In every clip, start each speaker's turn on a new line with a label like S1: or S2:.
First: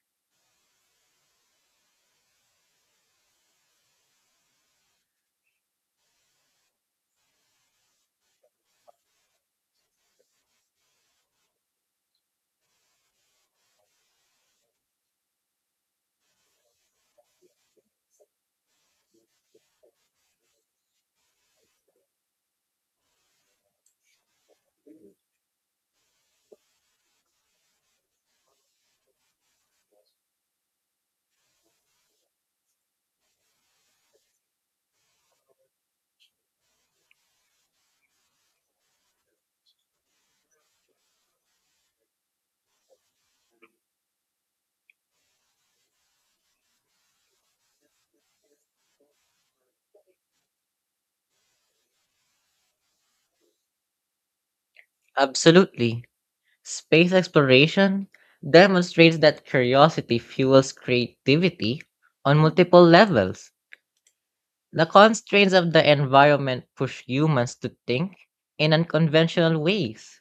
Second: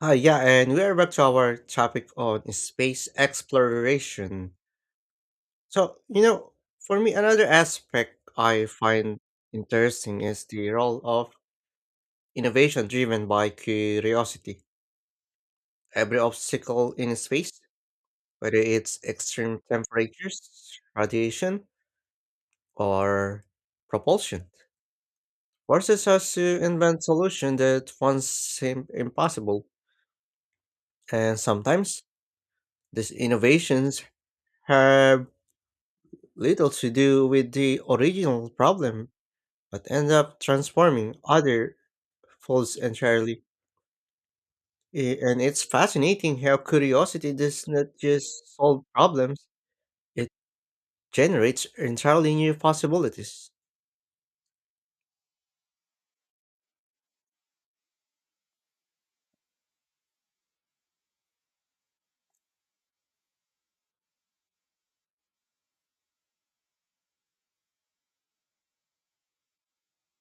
S1: Hi, yeah, and we are back to our topic on space exploration. So, for me, another aspect I find interesting is the role of innovation driven by curiosity. Every obstacle in space, whether it's extreme temperatures, radiation, or propulsion, forces us to invent solutions that once seemed impossible. And sometimes these innovations have little to do with the original problem, but end up transforming other folds entirely. And it's fascinating how curiosity does not just solve problems, it generates entirely new possibilities.
S2: Absolutely. Space exploration demonstrates that curiosity fuels creativity on multiple levels. The constraints of the environment push humans to think in unconventional ways,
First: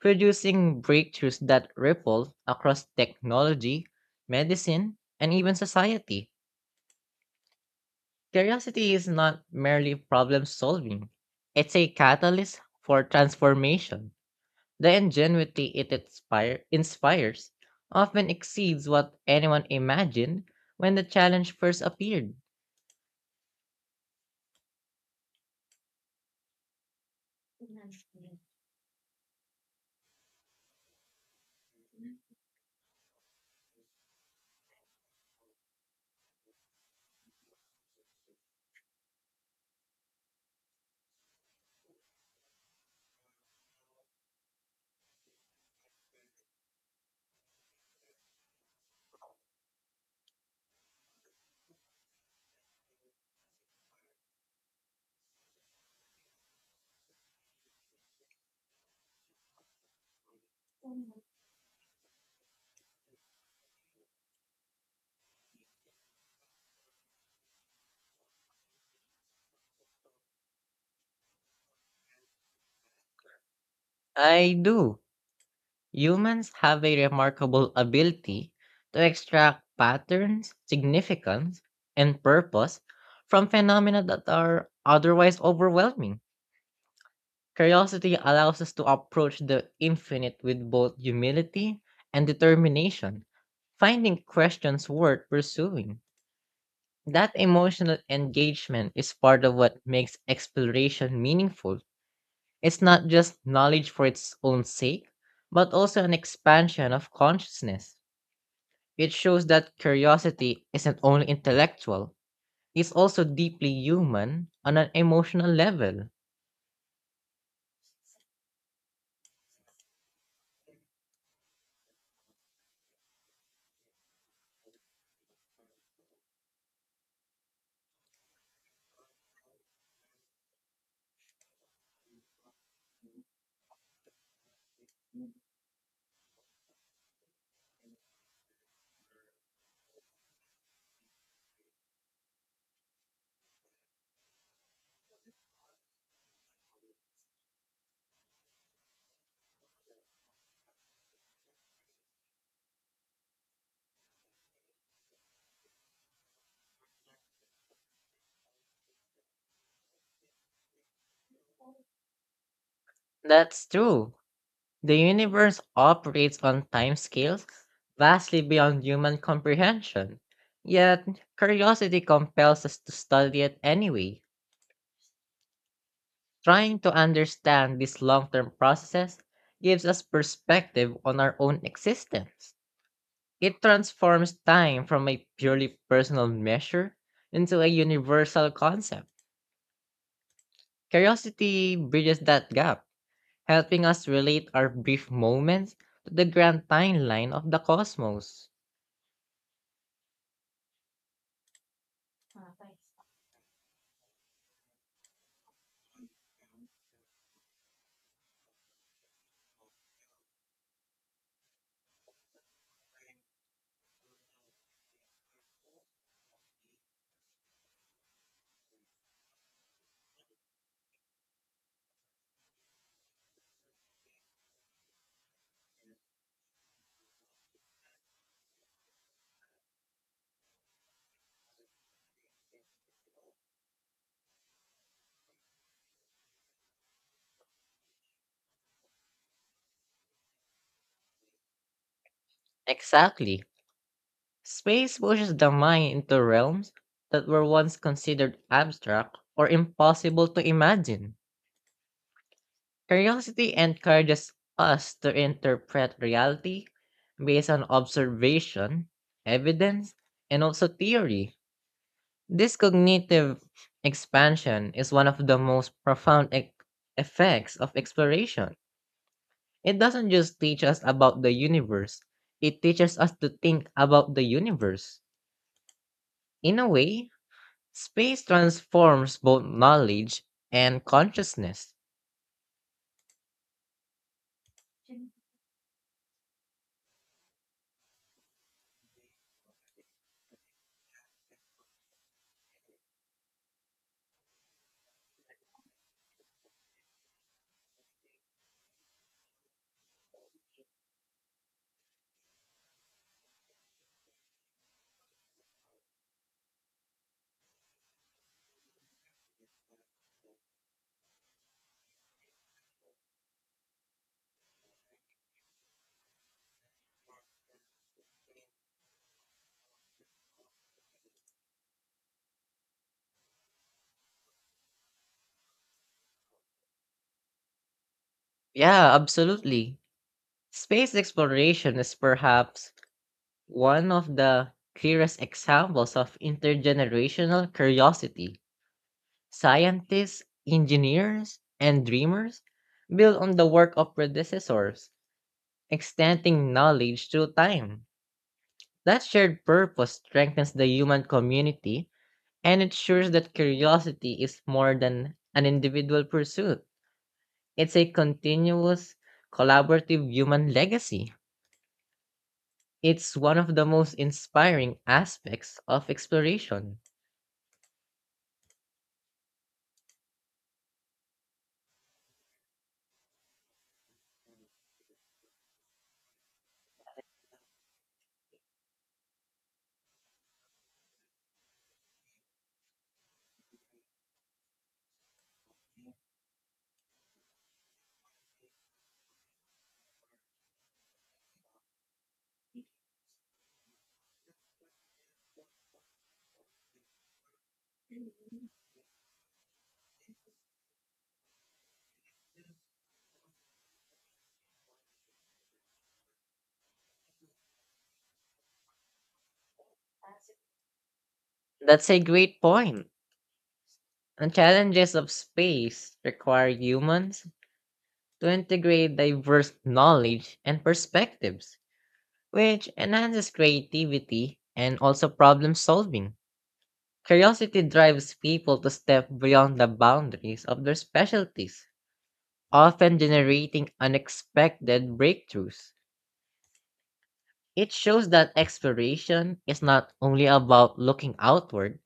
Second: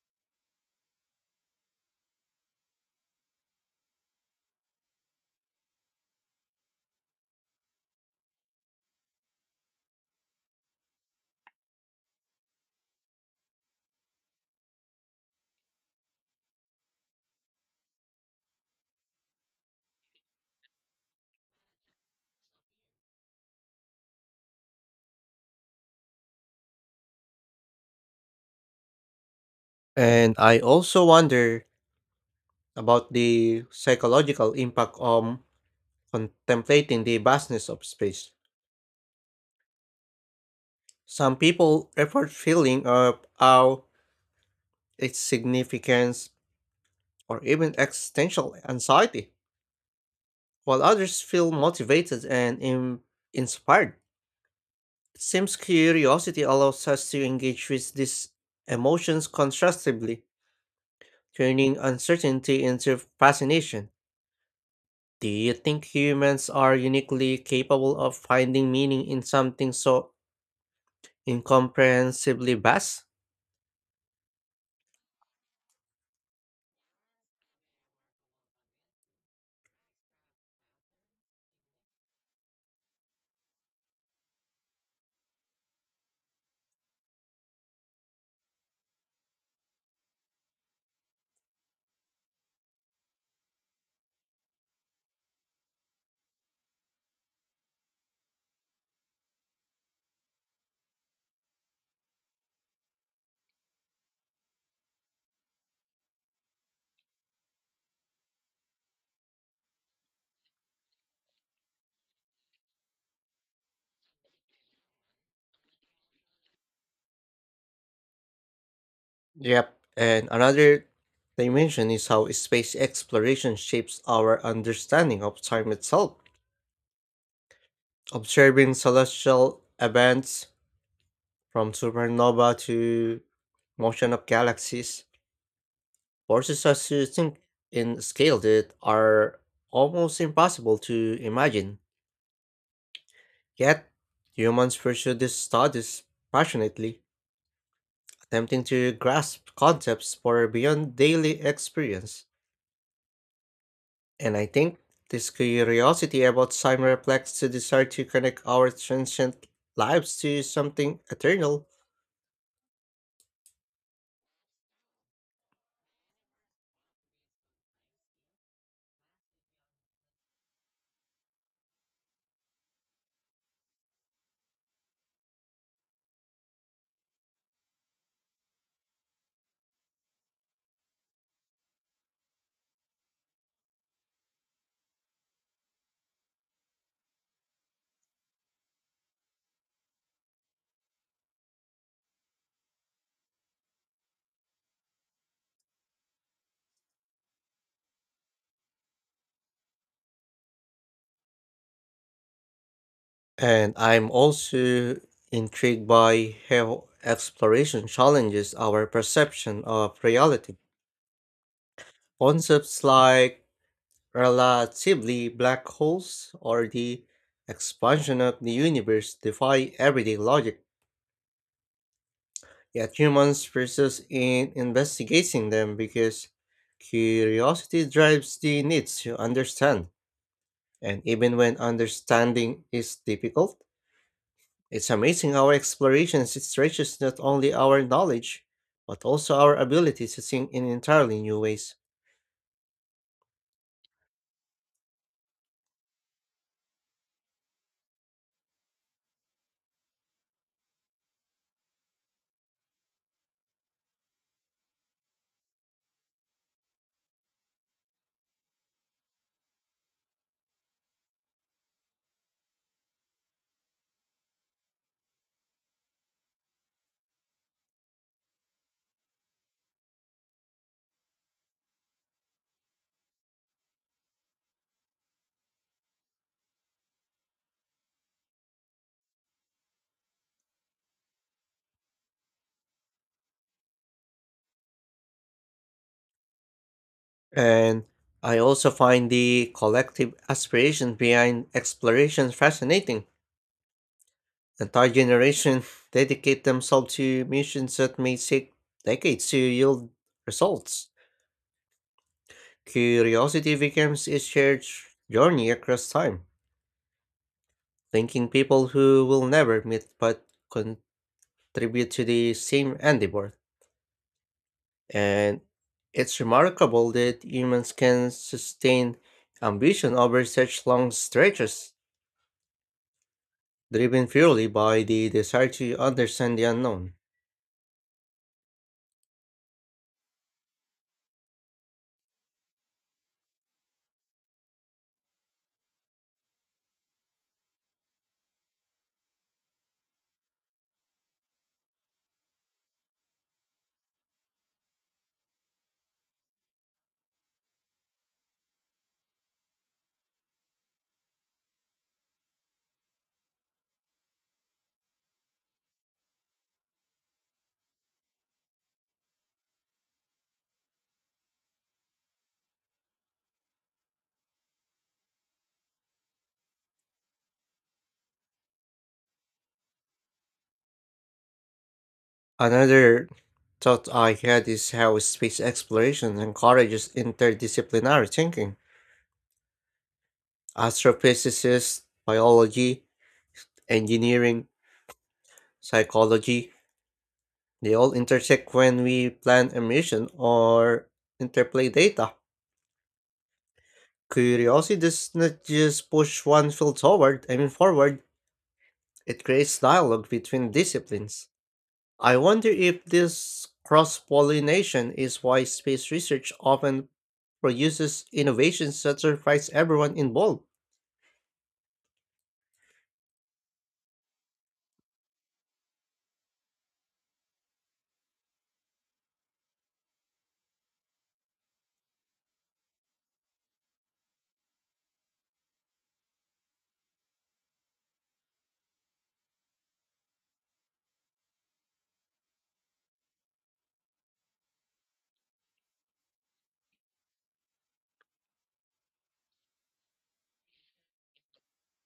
S2: producing breakthroughs that ripple across technology, medicine, and even society. Curiosity is not merely problem solving, it's a catalyst for transformation. The ingenuity it inspires often exceeds what anyone imagined when the challenge first appeared.
S1: And I also wonder about the psychological impact of contemplating the vastness of space. Some people report feeling of awe, its significance, or even existential anxiety while others feel motivated and inspired. It seems curiosity allows us to engage with these emotions constructively, turning uncertainty into fascination. Do you think humans are uniquely capable of finding meaning in something so incomprehensibly vast?
S2: I do. Humans have a remarkable ability to extract patterns, significance, and purpose from phenomena that are otherwise overwhelming. Curiosity allows us to approach the infinite with both humility and determination, finding questions worth pursuing. That emotional engagement is part of what makes exploration meaningful. It's not just knowledge for its own sake, but also an expansion of consciousness. It shows that curiosity isn't only intellectual, it's also deeply human on an emotional level.
S1: Yep, and another dimension is how space exploration shapes our understanding of time itself. Observing celestial events from supernova to motion of galaxies, forces us to think in scale that are almost impossible to imagine. Yet, humans pursue these studies passionately, attempting to grasp concepts far beyond daily experience. And I think this curiosity about time reflects the desire to connect our transient lives to something eternal.
S2: That's true. The universe operates on timescales vastly beyond human comprehension. Yet, curiosity compels us to study it anyway. Trying to understand these long term processes gives us perspective on our own existence. It transforms time from a purely personal measure into a universal concept. Curiosity bridges that gap, helping us relate our brief moments to the grand timeline of the cosmos.
S1: And I'm also intrigued by how exploration challenges our perception of reality. Concepts like relatively black holes or the expansion of the universe defy everyday logic, yet humans persist in investigating them because curiosity drives the need to understand. And even when understanding is difficult, it's amazing how exploration stretches not only our knowledge, but also our ability to think in entirely new ways.
S2: Exactly. Space pushes the mind into realms that were once considered abstract or impossible to imagine. Curiosity encourages us to interpret reality based on observation, evidence, and also theory. This cognitive expansion is one of the most profound effects of exploration. It doesn't just teach us about the universe, it teaches us to think about the universe. In a way, space transforms both knowledge and consciousness.
S1: And I also find the collective aspiration behind exploration fascinating. Entire generations dedicate themselves to missions that may take decades to yield results. Curiosity becomes a shared journey across time, linking people who will never meet but con. Tribute to the same endeavor, and it's remarkable that humans can sustain ambition over such long stretches, driven purely by the desire to understand the unknown.
S2: Yeah, absolutely. Space exploration is perhaps one of the clearest examples of intergenerational curiosity. Scientists, engineers, and dreamers build on the work of predecessors, extending knowledge through time. That shared purpose strengthens the human community and ensures that curiosity is more than an individual pursuit. It's a continuous, collaborative human legacy. It's one of the most inspiring aspects of exploration.
S1: Another thought I had is how space exploration encourages interdisciplinary thinking. Astrophysicists, biology, engineering, psychology, they all intersect when we plan a mission or interplay data. Curiosity does not just push one field forward, I mean forward, it creates dialogue between disciplines. I wonder if this cross pollination is why space research often produces innovations that surprise everyone involved.
S2: That's a great point. And challenges of space require humans to integrate diverse knowledge and perspectives, which enhances creativity and also problem solving. Curiosity drives people to step beyond the boundaries of their specialties, often generating unexpected breakthroughs. It shows that exploration is not only about looking outward,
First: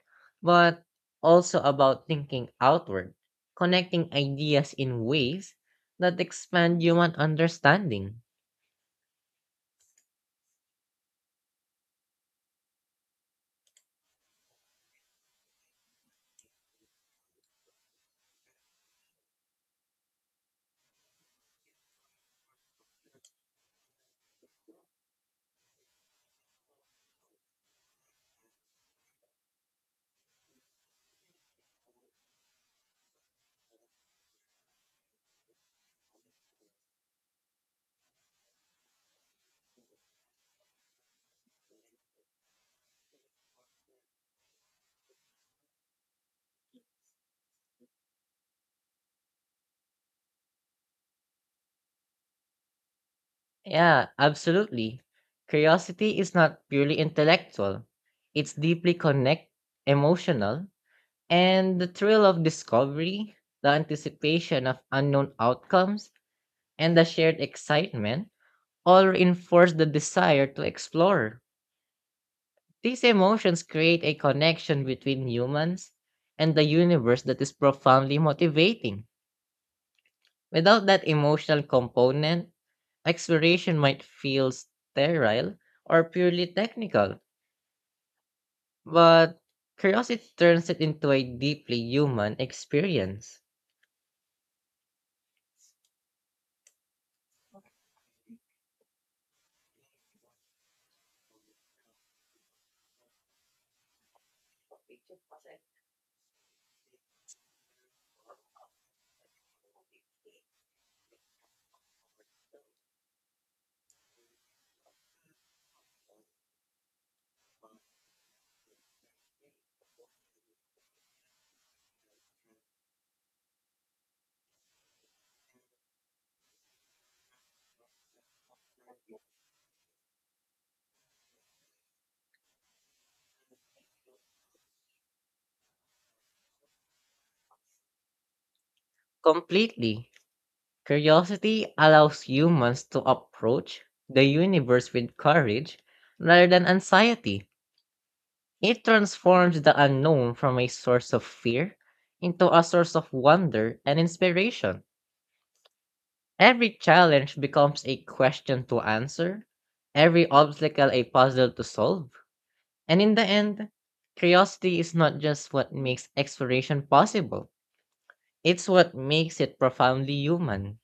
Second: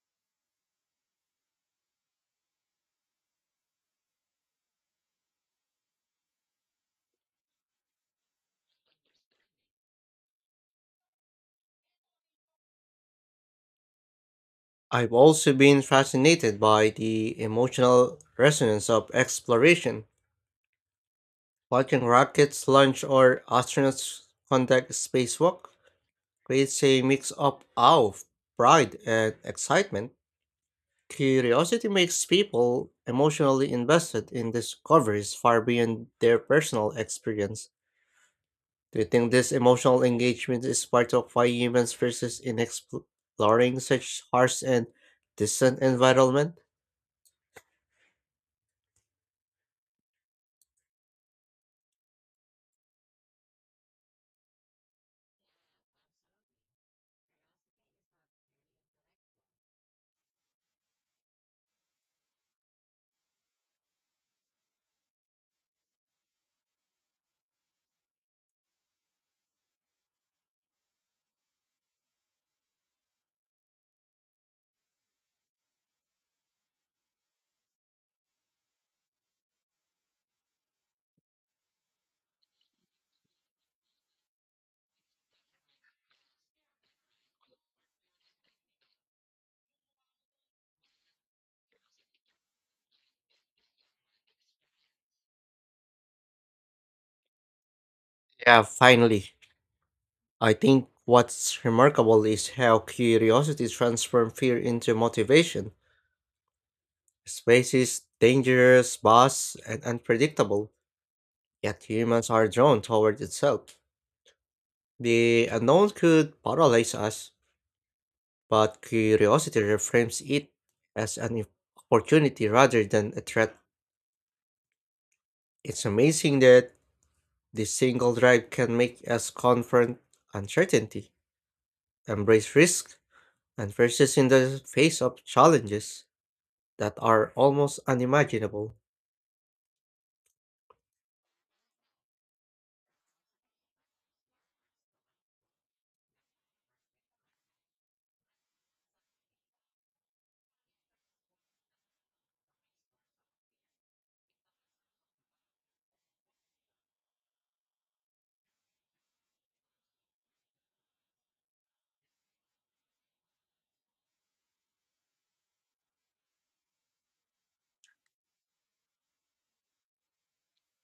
S2: but also about thinking outward, connecting ideas in ways that expand human understanding.
S1: I've also been fascinated by the emotional resonance of exploration. Watching rockets launch or astronauts conduct spacewalk creates a mix of awe, pride, and excitement. Curiosity makes people emotionally invested in discoveries far beyond their personal experience. Do you think this emotional engagement is part of why humans persist in exploring such harsh and distant environment?
S2: Yeah, absolutely. Curiosity is not purely intellectual, it's deeply connect emotional, and the thrill of discovery, the anticipation of unknown outcomes, and the shared excitement all reinforce the desire to explore. These emotions create a connection between humans and the universe that is profoundly motivating. Without that emotional component, exploration might feel sterile or purely technical, but curiosity turns it into a deeply human experience.
S1: Yeah, finally. I think what's remarkable is how curiosity transforms fear into motivation. Space is dangerous, vast, and unpredictable, yet humans are drawn toward itself. The unknown could paralyze us, but curiosity reframes it as an opportunity rather than a threat. It's amazing that this single drive can make us confront uncertainty, embrace risk, and persist in the face of challenges that are almost unimaginable.
S2: Completely. Curiosity allows humans to approach the universe with courage rather than anxiety. It transforms the unknown from a source of fear into a source of wonder and inspiration. Every challenge becomes a question to answer, every obstacle a puzzle to solve. And in the end, curiosity is not just what makes exploration possible, it's what makes it profoundly human.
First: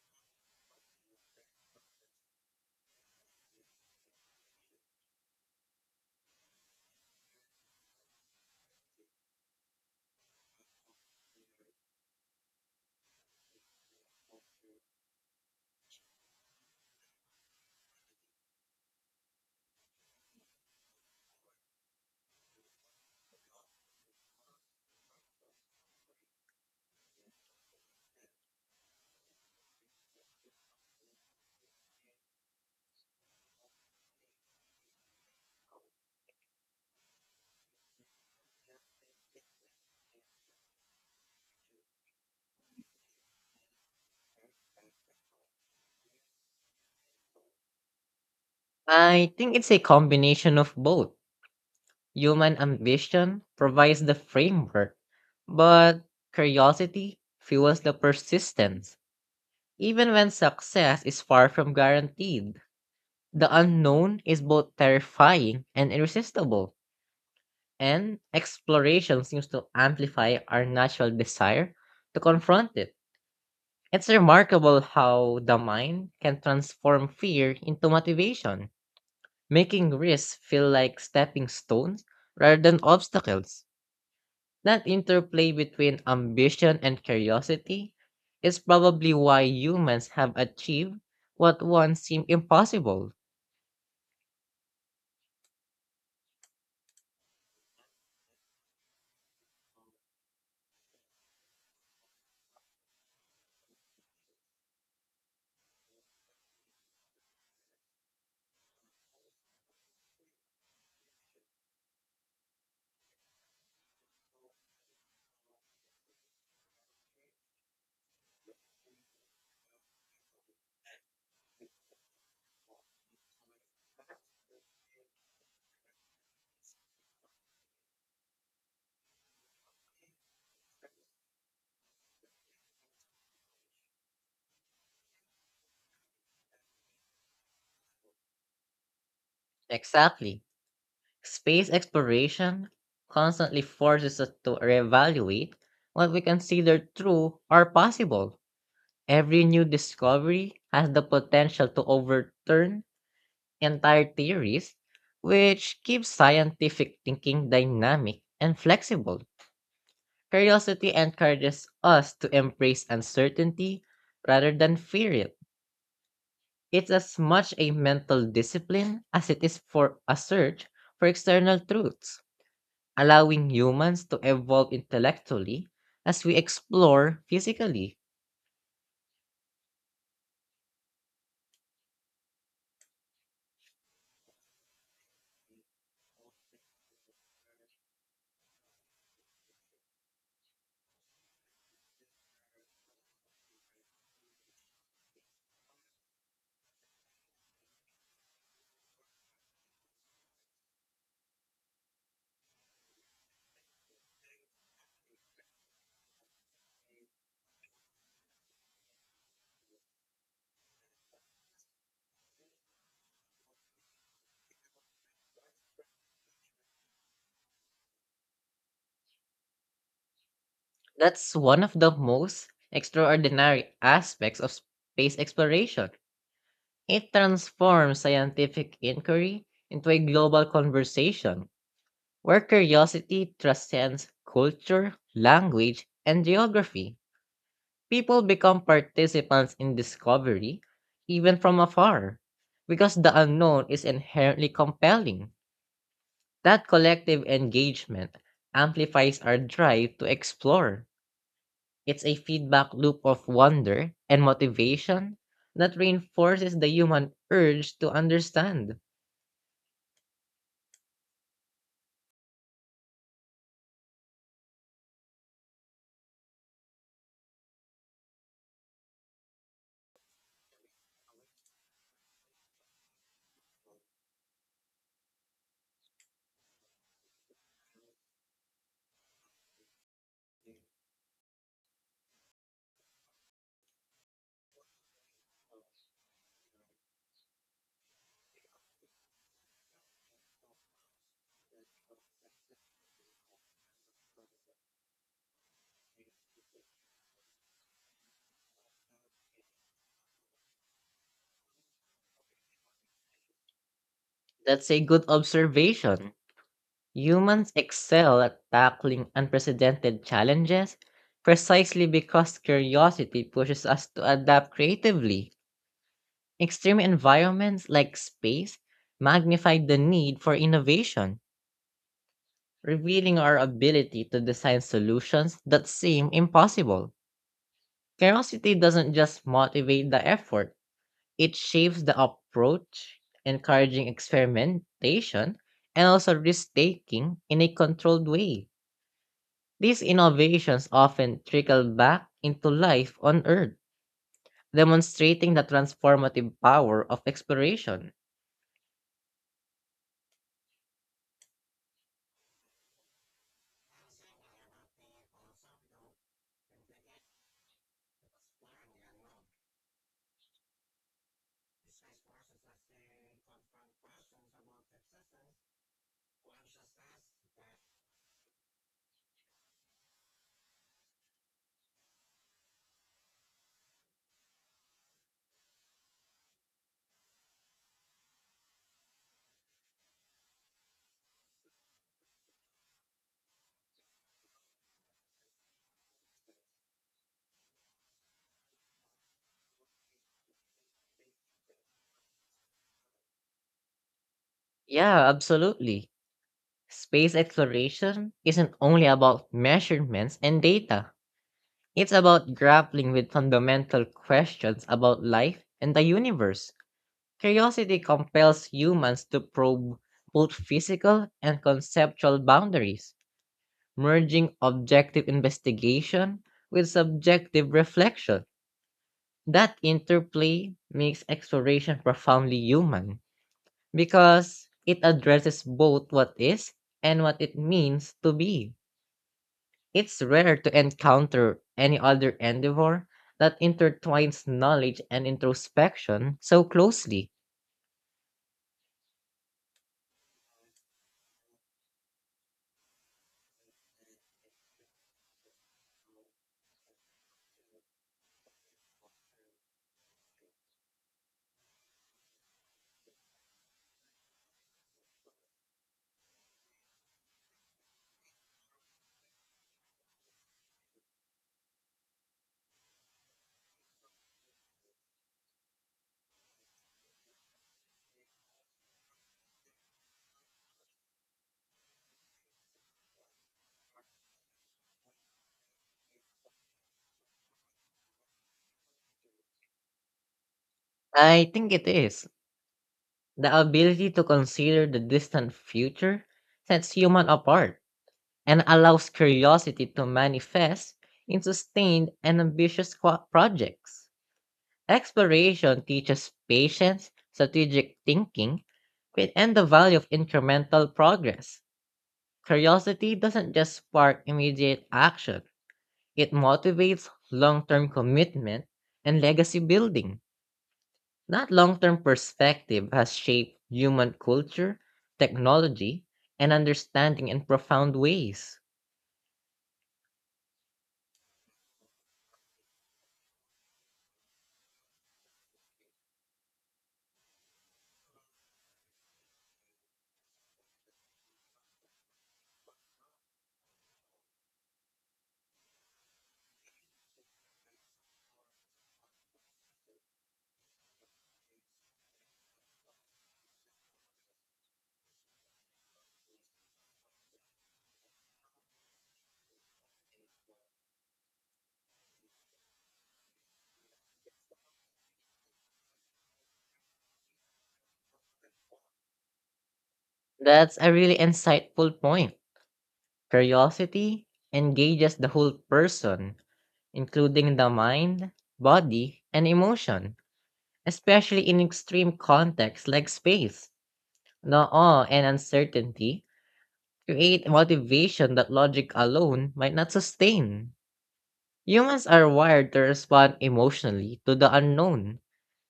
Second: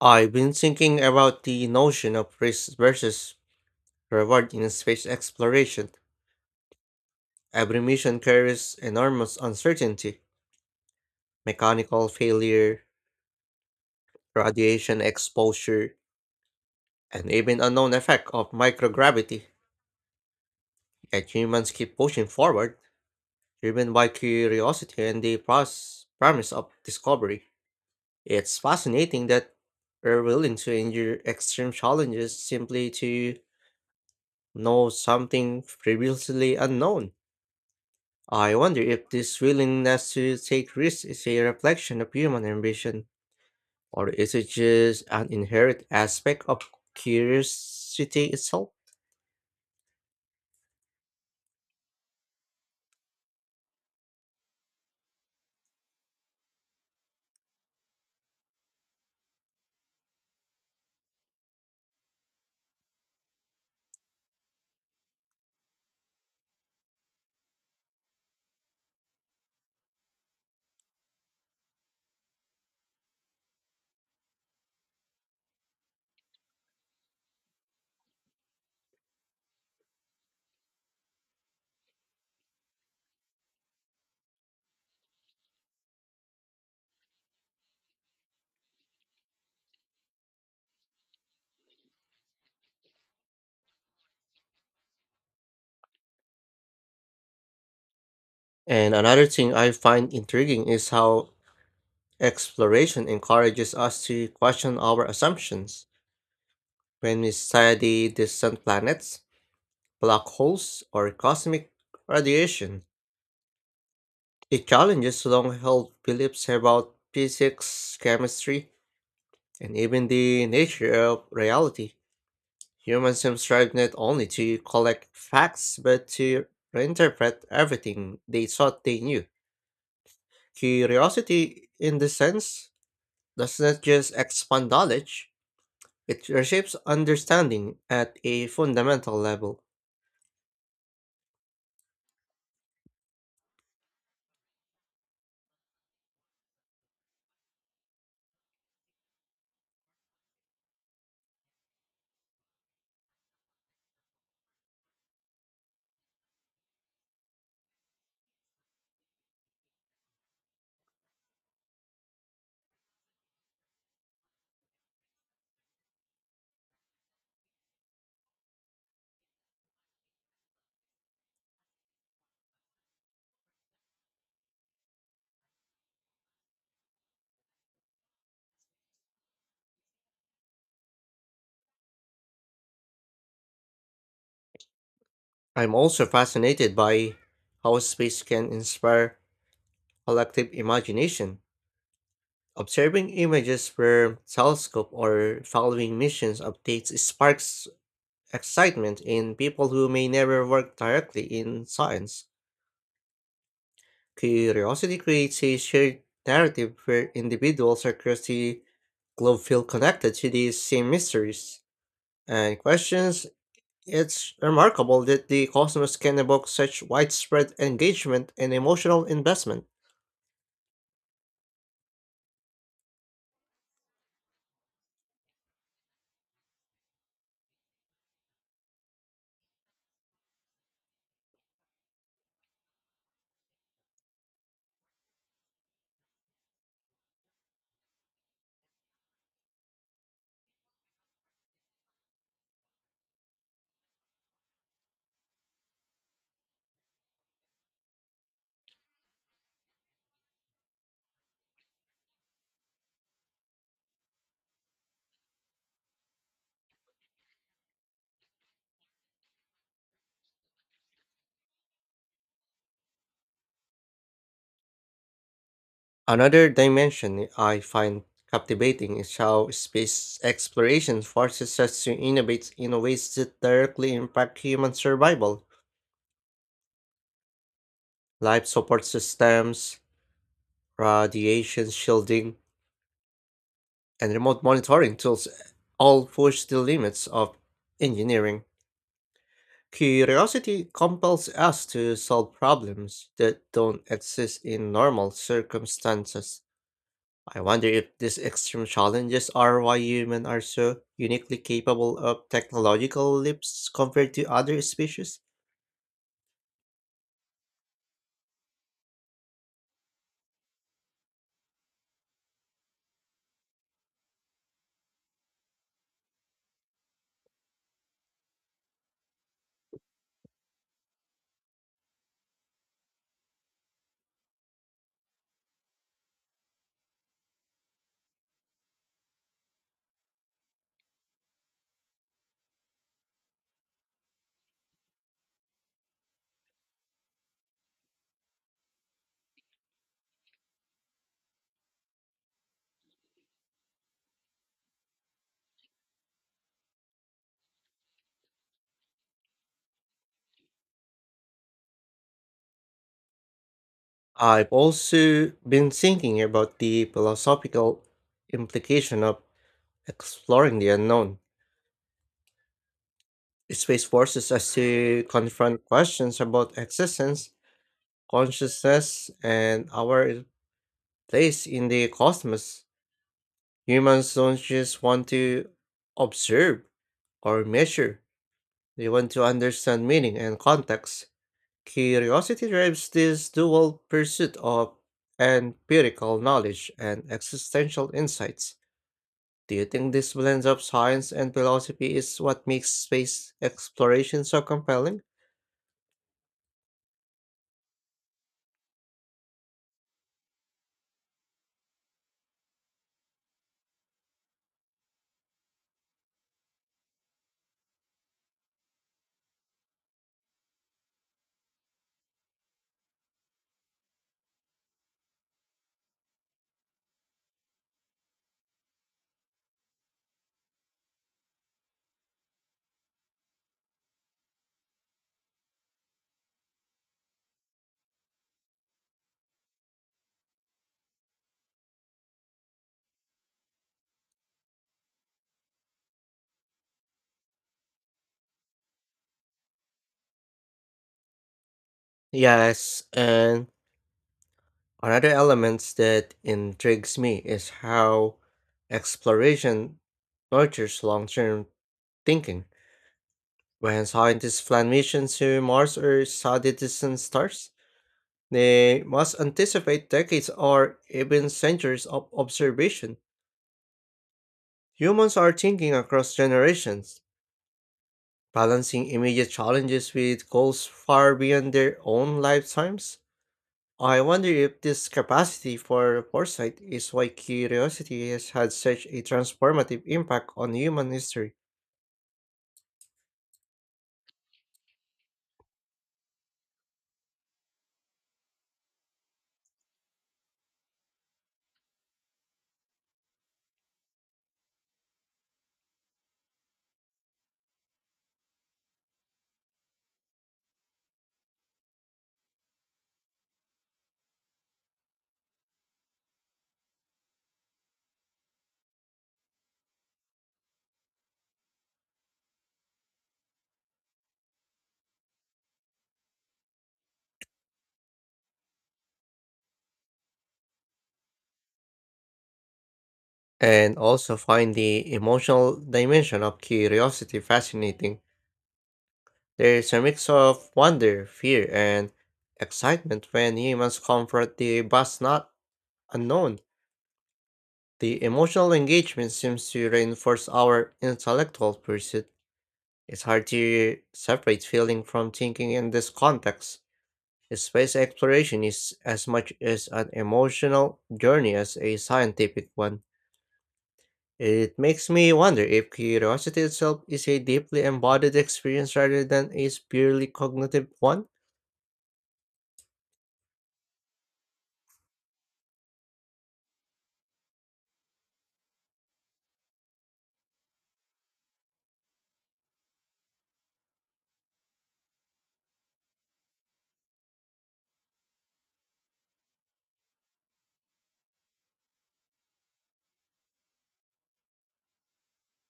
S1: I've been thinking about the notion of risk versus reward in space exploration. Every mission carries enormous uncertainty, mechanical failure, radiation exposure, and even unknown effect of microgravity. Yet humans keep pushing forward, driven by curiosity and the promise of discovery. It's fascinating that we're willing to endure extreme challenges simply to know something previously unknown. I wonder if this willingness to take risks is a reflection of human ambition, or is it just an inherent aspect of curiosity itself?
S2: I think it's a combination of both. Human ambition provides the framework, but curiosity fuels the persistence. Even when success is far from guaranteed, the unknown is both terrifying and irresistible, and exploration seems to amplify our natural desire to confront it. It's remarkable how the mind can transform fear into motivation, making risks feel like stepping stones rather than obstacles. That interplay between ambition and curiosity is probably why humans have achieved what once seemed impossible.
S1: And another thing I find intriguing is how exploration encourages us to question our assumptions. When we study distant planets, black holes, or cosmic radiation. It challenges long held beliefs about physics, chemistry, and even the nature of reality. Humans have strive not only to collect facts but to reinterpret everything they thought they knew. Curiosity, in this sense, does not just expand knowledge, it reshapes understanding at a fundamental level.
S2: Exactly. Space exploration constantly forces us to reevaluate what we consider true or possible. Every new discovery has the potential to overturn entire theories, which keeps scientific thinking dynamic and flexible. Curiosity encourages us to embrace uncertainty rather than fear it. It's as much a mental discipline as it is for a search for external truths, allowing humans to evolve intellectually as we explore physically.
S1: I'm also fascinated by how space can inspire collective imagination. Observing images from telescope or following missions updates sparks excitement in people who may never work directly in science. Curiosity creates a shared narrative where individuals across the globe feel connected to these same mysteries and questions. It's remarkable that the cosmos can evoke such widespread engagement and emotional investment.
S2: That's one of the most extraordinary aspects of space exploration. It transforms scientific inquiry into a global conversation where curiosity transcends culture, language, and geography. People become participants in discovery, even from afar, because the unknown is inherently compelling. That collective engagement amplifies our drive to explore. It's a feedback loop of wonder and motivation that reinforces the human urge to understand.
S1: Another dimension I find captivating is how space exploration forces us to innovate in ways that directly impact human survival. Life support systems, radiation shielding, and remote monitoring tools all push the limits of engineering. Curiosity compels us to solve problems that don't exist in normal circumstances. I wonder if these extreme challenges are why humans are so uniquely capable of technological leaps compared to other
S2: That's a good
S1: species.
S2: observation. Humans excel at tackling unprecedented challenges precisely because curiosity pushes us to adapt creatively. Extreme environments like space magnify the need for innovation, revealing our ability to design solutions that seem impossible. Curiosity doesn't just motivate the effort, it shapes the approach, encouraging experimentation and also risk taking in a controlled way. These innovations often trickle back into life on Earth, demonstrating the transformative power of exploration.
S1: I've also been thinking about the philosophical implication of exploring the unknown. Space forces us to confront questions about existence, consciousness, and our place in the cosmos. Humans don't just want to observe or measure, they want to understand meaning and context. Curiosity drives this dual pursuit of empirical knowledge and existential insights. Do you think this blend of science and philosophy is what makes space exploration so compelling?
S2: Yeah, absolutely. Space exploration isn't only about measurements and data, it's about grappling with fundamental questions about life and the universe. Curiosity compels humans to probe both physical and conceptual boundaries, merging objective investigation with subjective reflection. That interplay makes exploration profoundly human because it addresses both what is and what it means to be. It's rare to encounter any other endeavor that intertwines knowledge and introspection so closely.
S1: Yes, and another element that intrigues me is how exploration nurtures long term thinking. When scientists plan missions to Mars or study distant stars, they must anticipate decades or even centuries of observation. Humans are thinking across generations, balancing immediate challenges with goals far beyond their own lifetimes? I wonder if this capacity for foresight is why curiosity has had such a transformative impact on human
S2: I
S1: history.
S2: think it is. The ability to consider the distant future sets human apart and allows curiosity to manifest in sustained and ambitious projects. Exploration teaches patience, strategic thinking, and the value of incremental progress. Curiosity doesn't just spark immediate action, it motivates long term commitment and legacy building. That long term perspective has shaped human culture, technology, and understanding in profound ways.
S1: And also find the emotional dimension of curiosity fascinating. There is a mix of wonder, fear, and excitement when humans confront the vast not unknown. The emotional engagement seems to reinforce our intellectual pursuit. It's hard to separate feeling from thinking in this context. Space exploration is as much as an emotional journey as a scientific one. It makes me wonder if curiosity itself is a deeply embodied experience rather than a purely
S2: That's
S1: cognitive
S2: a really
S1: one.
S2: insightful point. Curiosity engages the whole person including the mind, body, and emotion, especially in extreme contexts like space. The awe and uncertainty create motivation that logic alone might not sustain. Humans are wired to respond emotionally to the unknown,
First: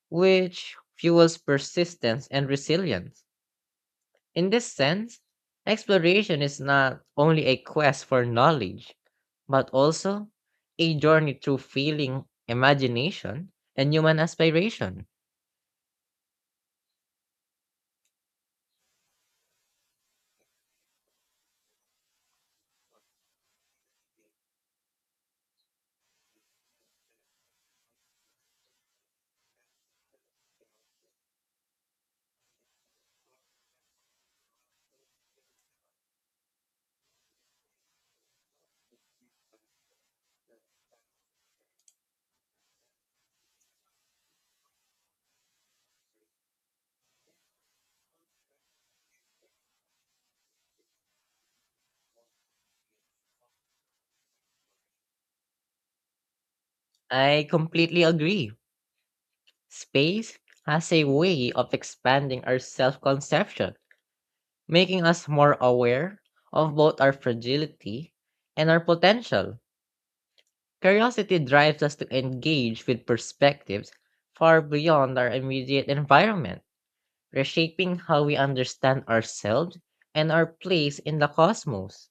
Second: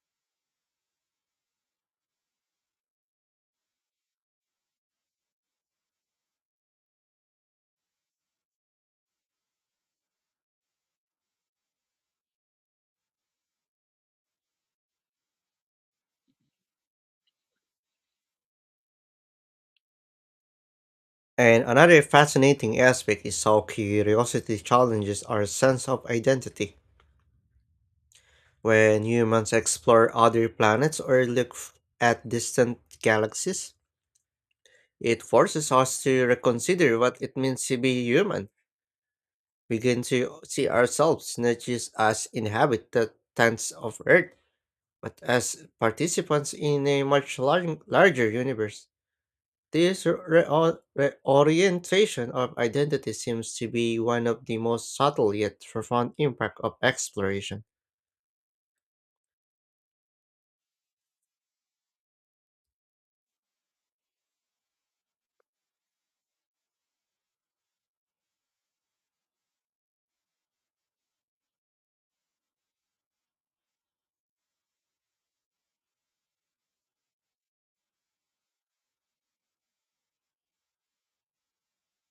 S2: which fuels persistence and resilience. In this sense, exploration is not only a quest for knowledge, but also a journey through feeling, imagination, and human aspiration.
S1: And another fascinating aspect is how curiosity challenges our sense of identity. When humans explore other planets or look at distant galaxies, it forces us to reconsider what it means to be human, begin to see ourselves not just as inhabitants of Earth, but as participants in a much larger universe. This reorientation of identity seems to be one of the most subtle yet profound impact of
S2: I
S1: exploration.
S2: completely agree. Space has a way of expanding our self conception, making us more aware of both our fragility and our potential. Curiosity drives us to engage with perspectives far beyond our immediate environment reshaping how we understand ourselves and our place in the cosmos.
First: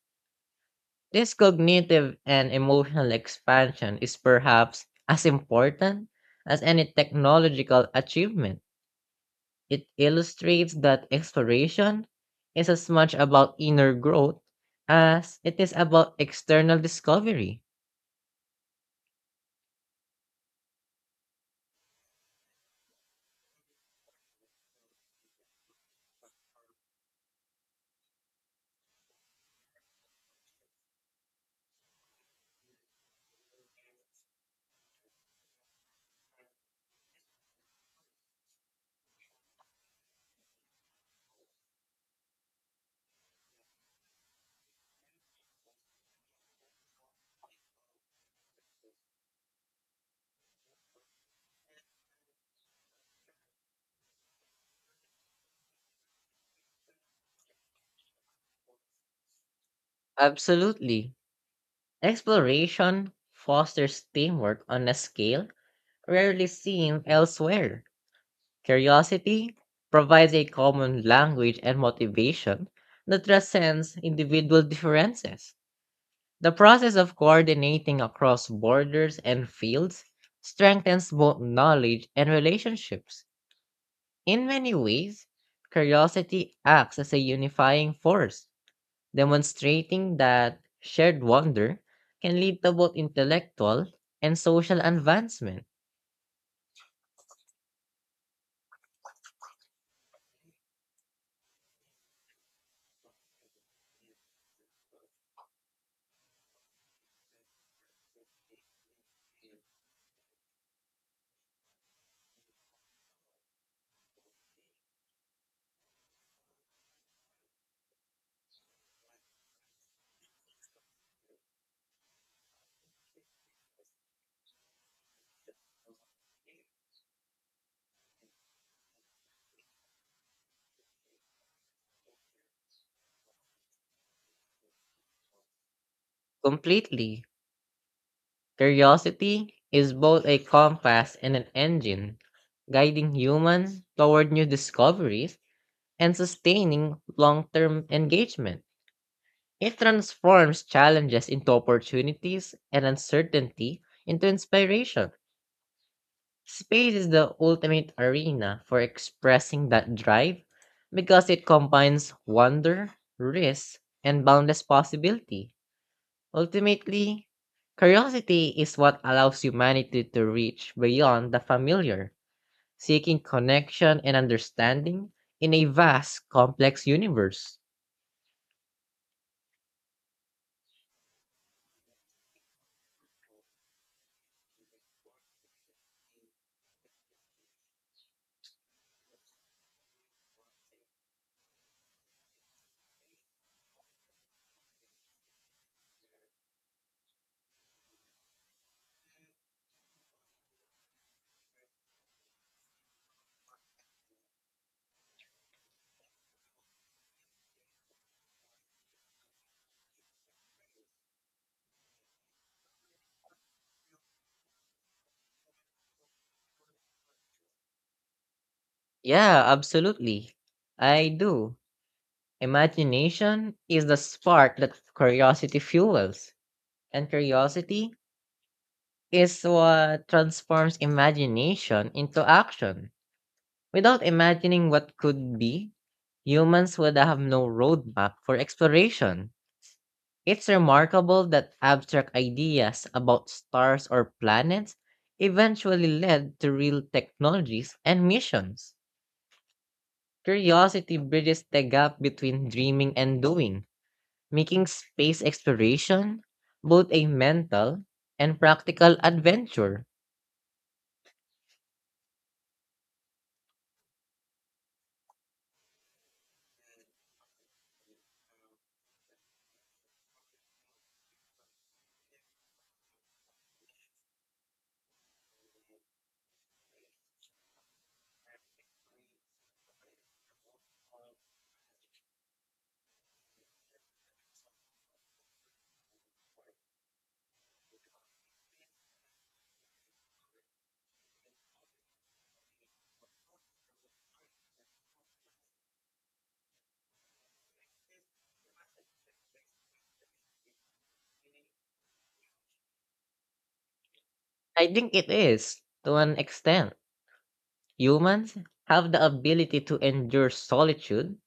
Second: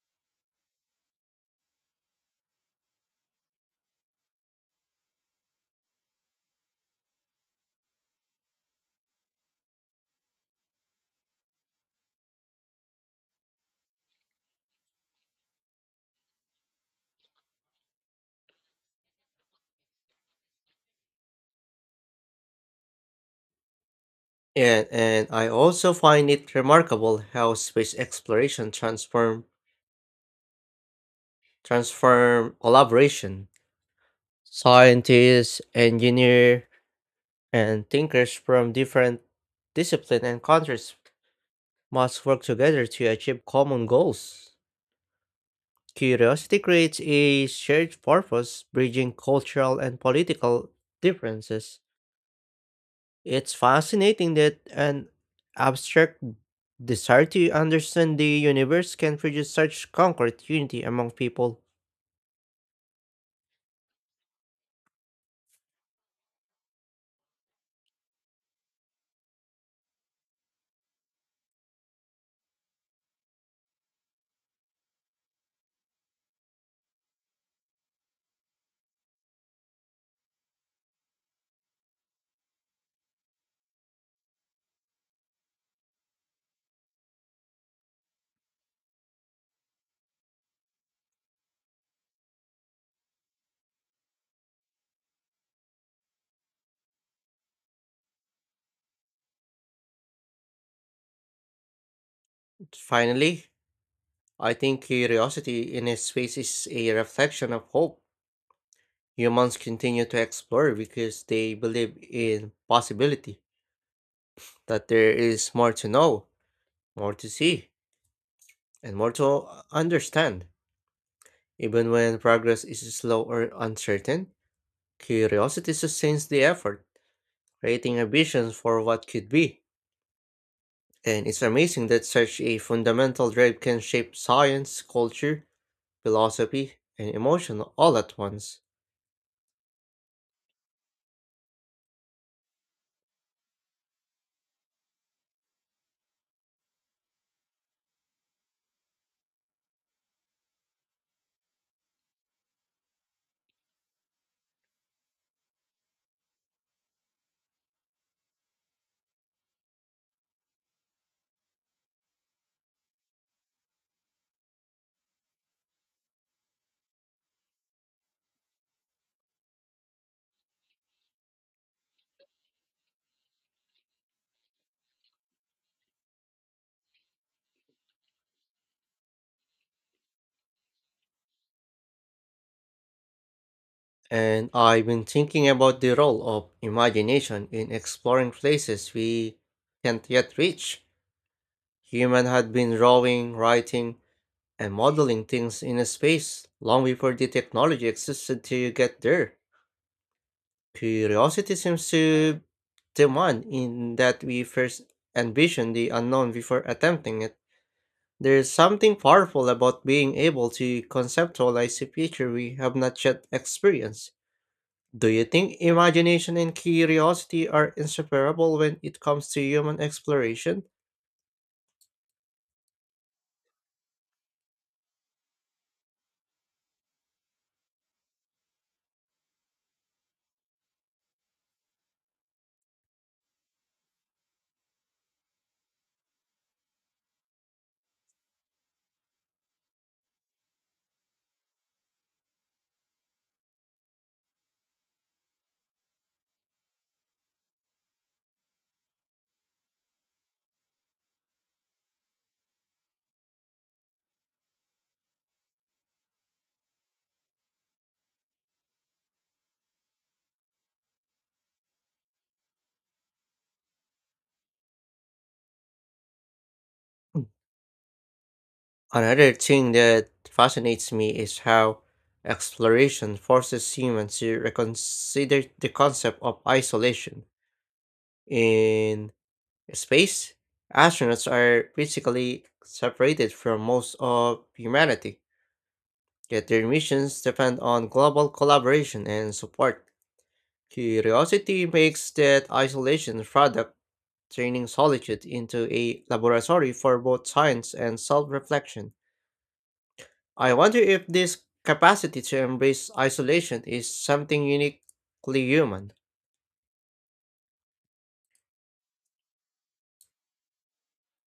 S2: This cognitive and emotional expansion is perhaps as important as any technological achievement. It illustrates that exploration is as much about inner growth as it is about external discovery.
S1: And I also find it remarkable how space exploration transform collaboration. Scientists, engineers, and thinkers from different disciplines and countries must work together to achieve common goals. Curiosity creates a shared purpose, bridging cultural and political differences. It's fascinating that an abstract desire to understand the universe can produce such concrete unity among
S2: Absolutely.
S1: people.
S2: Exploration fosters teamwork on a scale rarely seen elsewhere. Curiosity provides a common language and motivation that transcends individual differences. The process of coordinating across borders and fields strengthens both knowledge and relationships. In many ways, curiosity acts as a unifying force, demonstrating that shared wonder can lead to both intellectual and social advancement.
S1: Finally, I think curiosity in a space is a reflection of hope. Humans continue to explore because they believe in possibility, that there is more to know, more to see, and more to understand. Even when progress is slow or uncertain, curiosity sustains the effort, creating a vision for what could be. And it's amazing that such a fundamental drive can shape science, culture, philosophy, and
S2: Completely.
S1: emotion all at once.
S2: Curiosity is both a compass and an engine, guiding humans toward new discoveries and sustaining long term engagement. It transforms challenges into opportunities and uncertainty into inspiration. Space is the ultimate arena for expressing that drive because it combines wonder, risk, and boundless possibility. Ultimately, curiosity is what allows humanity to reach beyond the familiar, seeking connection and understanding in a vast, complex universe.
S1: And I've been thinking about the role of imagination in exploring places we can't yet reach. Human had been drawing, writing, and modeling things in a space long before the technology existed to get there. Curiosity seems to demand in that we first envision the unknown before attempting it. There's something powerful about being able to conceptualize a future we have not yet experienced. Do you think imagination and curiosity are inseparable when it comes to
S2: Yeah,
S1: human
S2: absolutely.
S1: exploration?
S2: I do. Imagination is the spark that curiosity fuels, and curiosity is what transforms imagination into action. Without imagining what could be, humans would have no roadmap for exploration. It's remarkable that abstract ideas about stars or planets eventually led to real technologies and missions. Curiosity bridges the gap between dreaming and doing, making space exploration both a mental and practical adventure.
S1: Another thing that fascinates me is how exploration forces humans to reconsider the concept of isolation. In space, astronauts are physically separated from most of humanity, yet their missions depend on global collaboration and support. Curiosity makes that isolation product, turning solitude into a laboratory for both science and self reflection. I wonder if this capacity to embrace isolation is something
S2: I think it
S1: uniquely
S2: is,
S1: human.
S2: to an extent. Humans have the ability to endure solitude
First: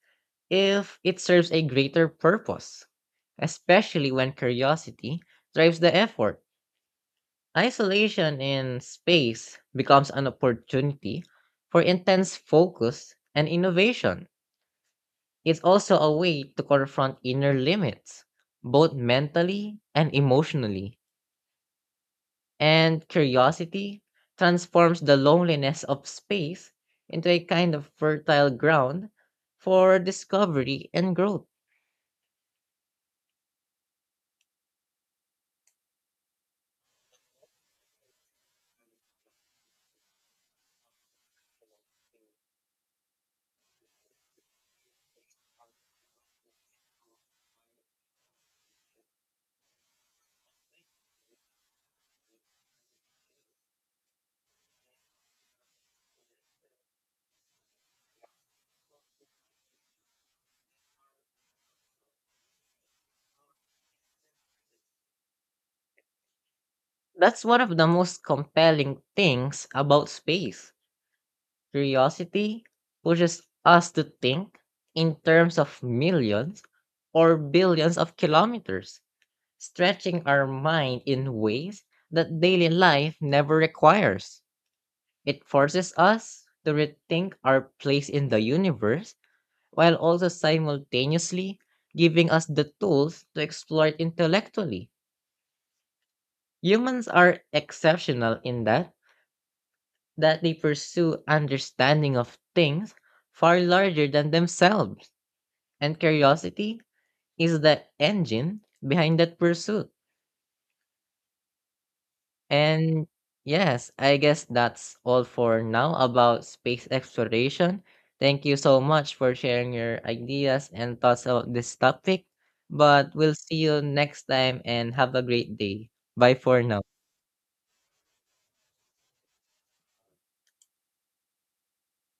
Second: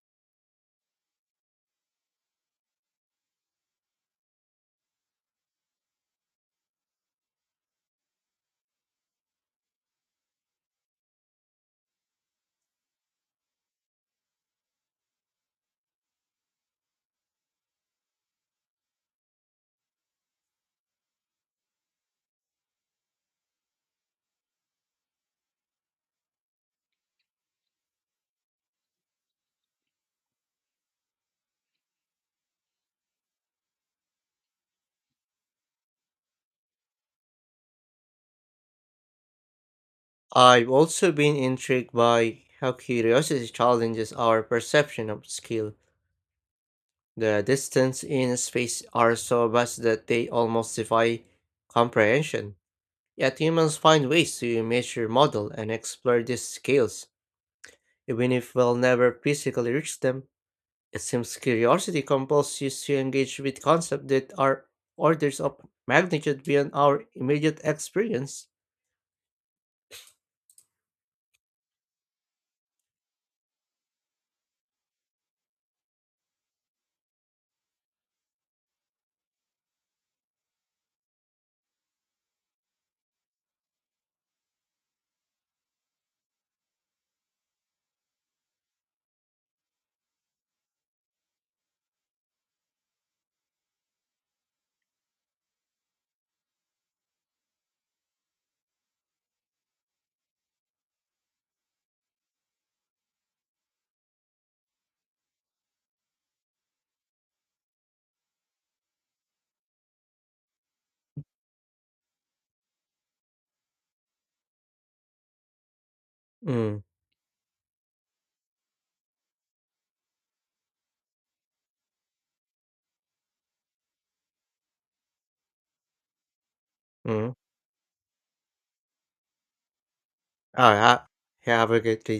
S2: if it serves a greater purpose, especially when curiosity drives the effort. Isolation in space becomes an opportunity for intense focus and innovation. It's also a way to confront inner limits, both mentally and emotionally. And curiosity transforms the loneliness of space into a kind of fertile ground for discovery and growth.
S1: I've also been intrigued by how curiosity challenges our perception of skill. The distance in space are so vast that they almost defy comprehension. Yet humans find ways to measure, model, and explore these scales, even if we'll never physically reach them. It seems curiosity compels you to engage with concepts that are orders of magnitude beyond our
S2: That's one
S1: immediate
S2: of the most
S1: experience.
S2: compelling things about space. Curiosity pushes us to think in terms of millions or billions of kilometers, stretching our mind in ways that daily life never requires. It forces us to rethink our place in the universe while also simultaneously giving us the tools to explore it intellectually. Humans are exceptional in that they pursue understanding of things far larger than themselves, and curiosity is the engine behind that pursuit. And yes, I guess that's all for now about
S1: Mm-hmm.
S2: space exploration. Thank you so much for sharing your ideas and thoughts about this topic. But we'll see you next time and have a great day. Bye for now.
S1: All right. Have a great day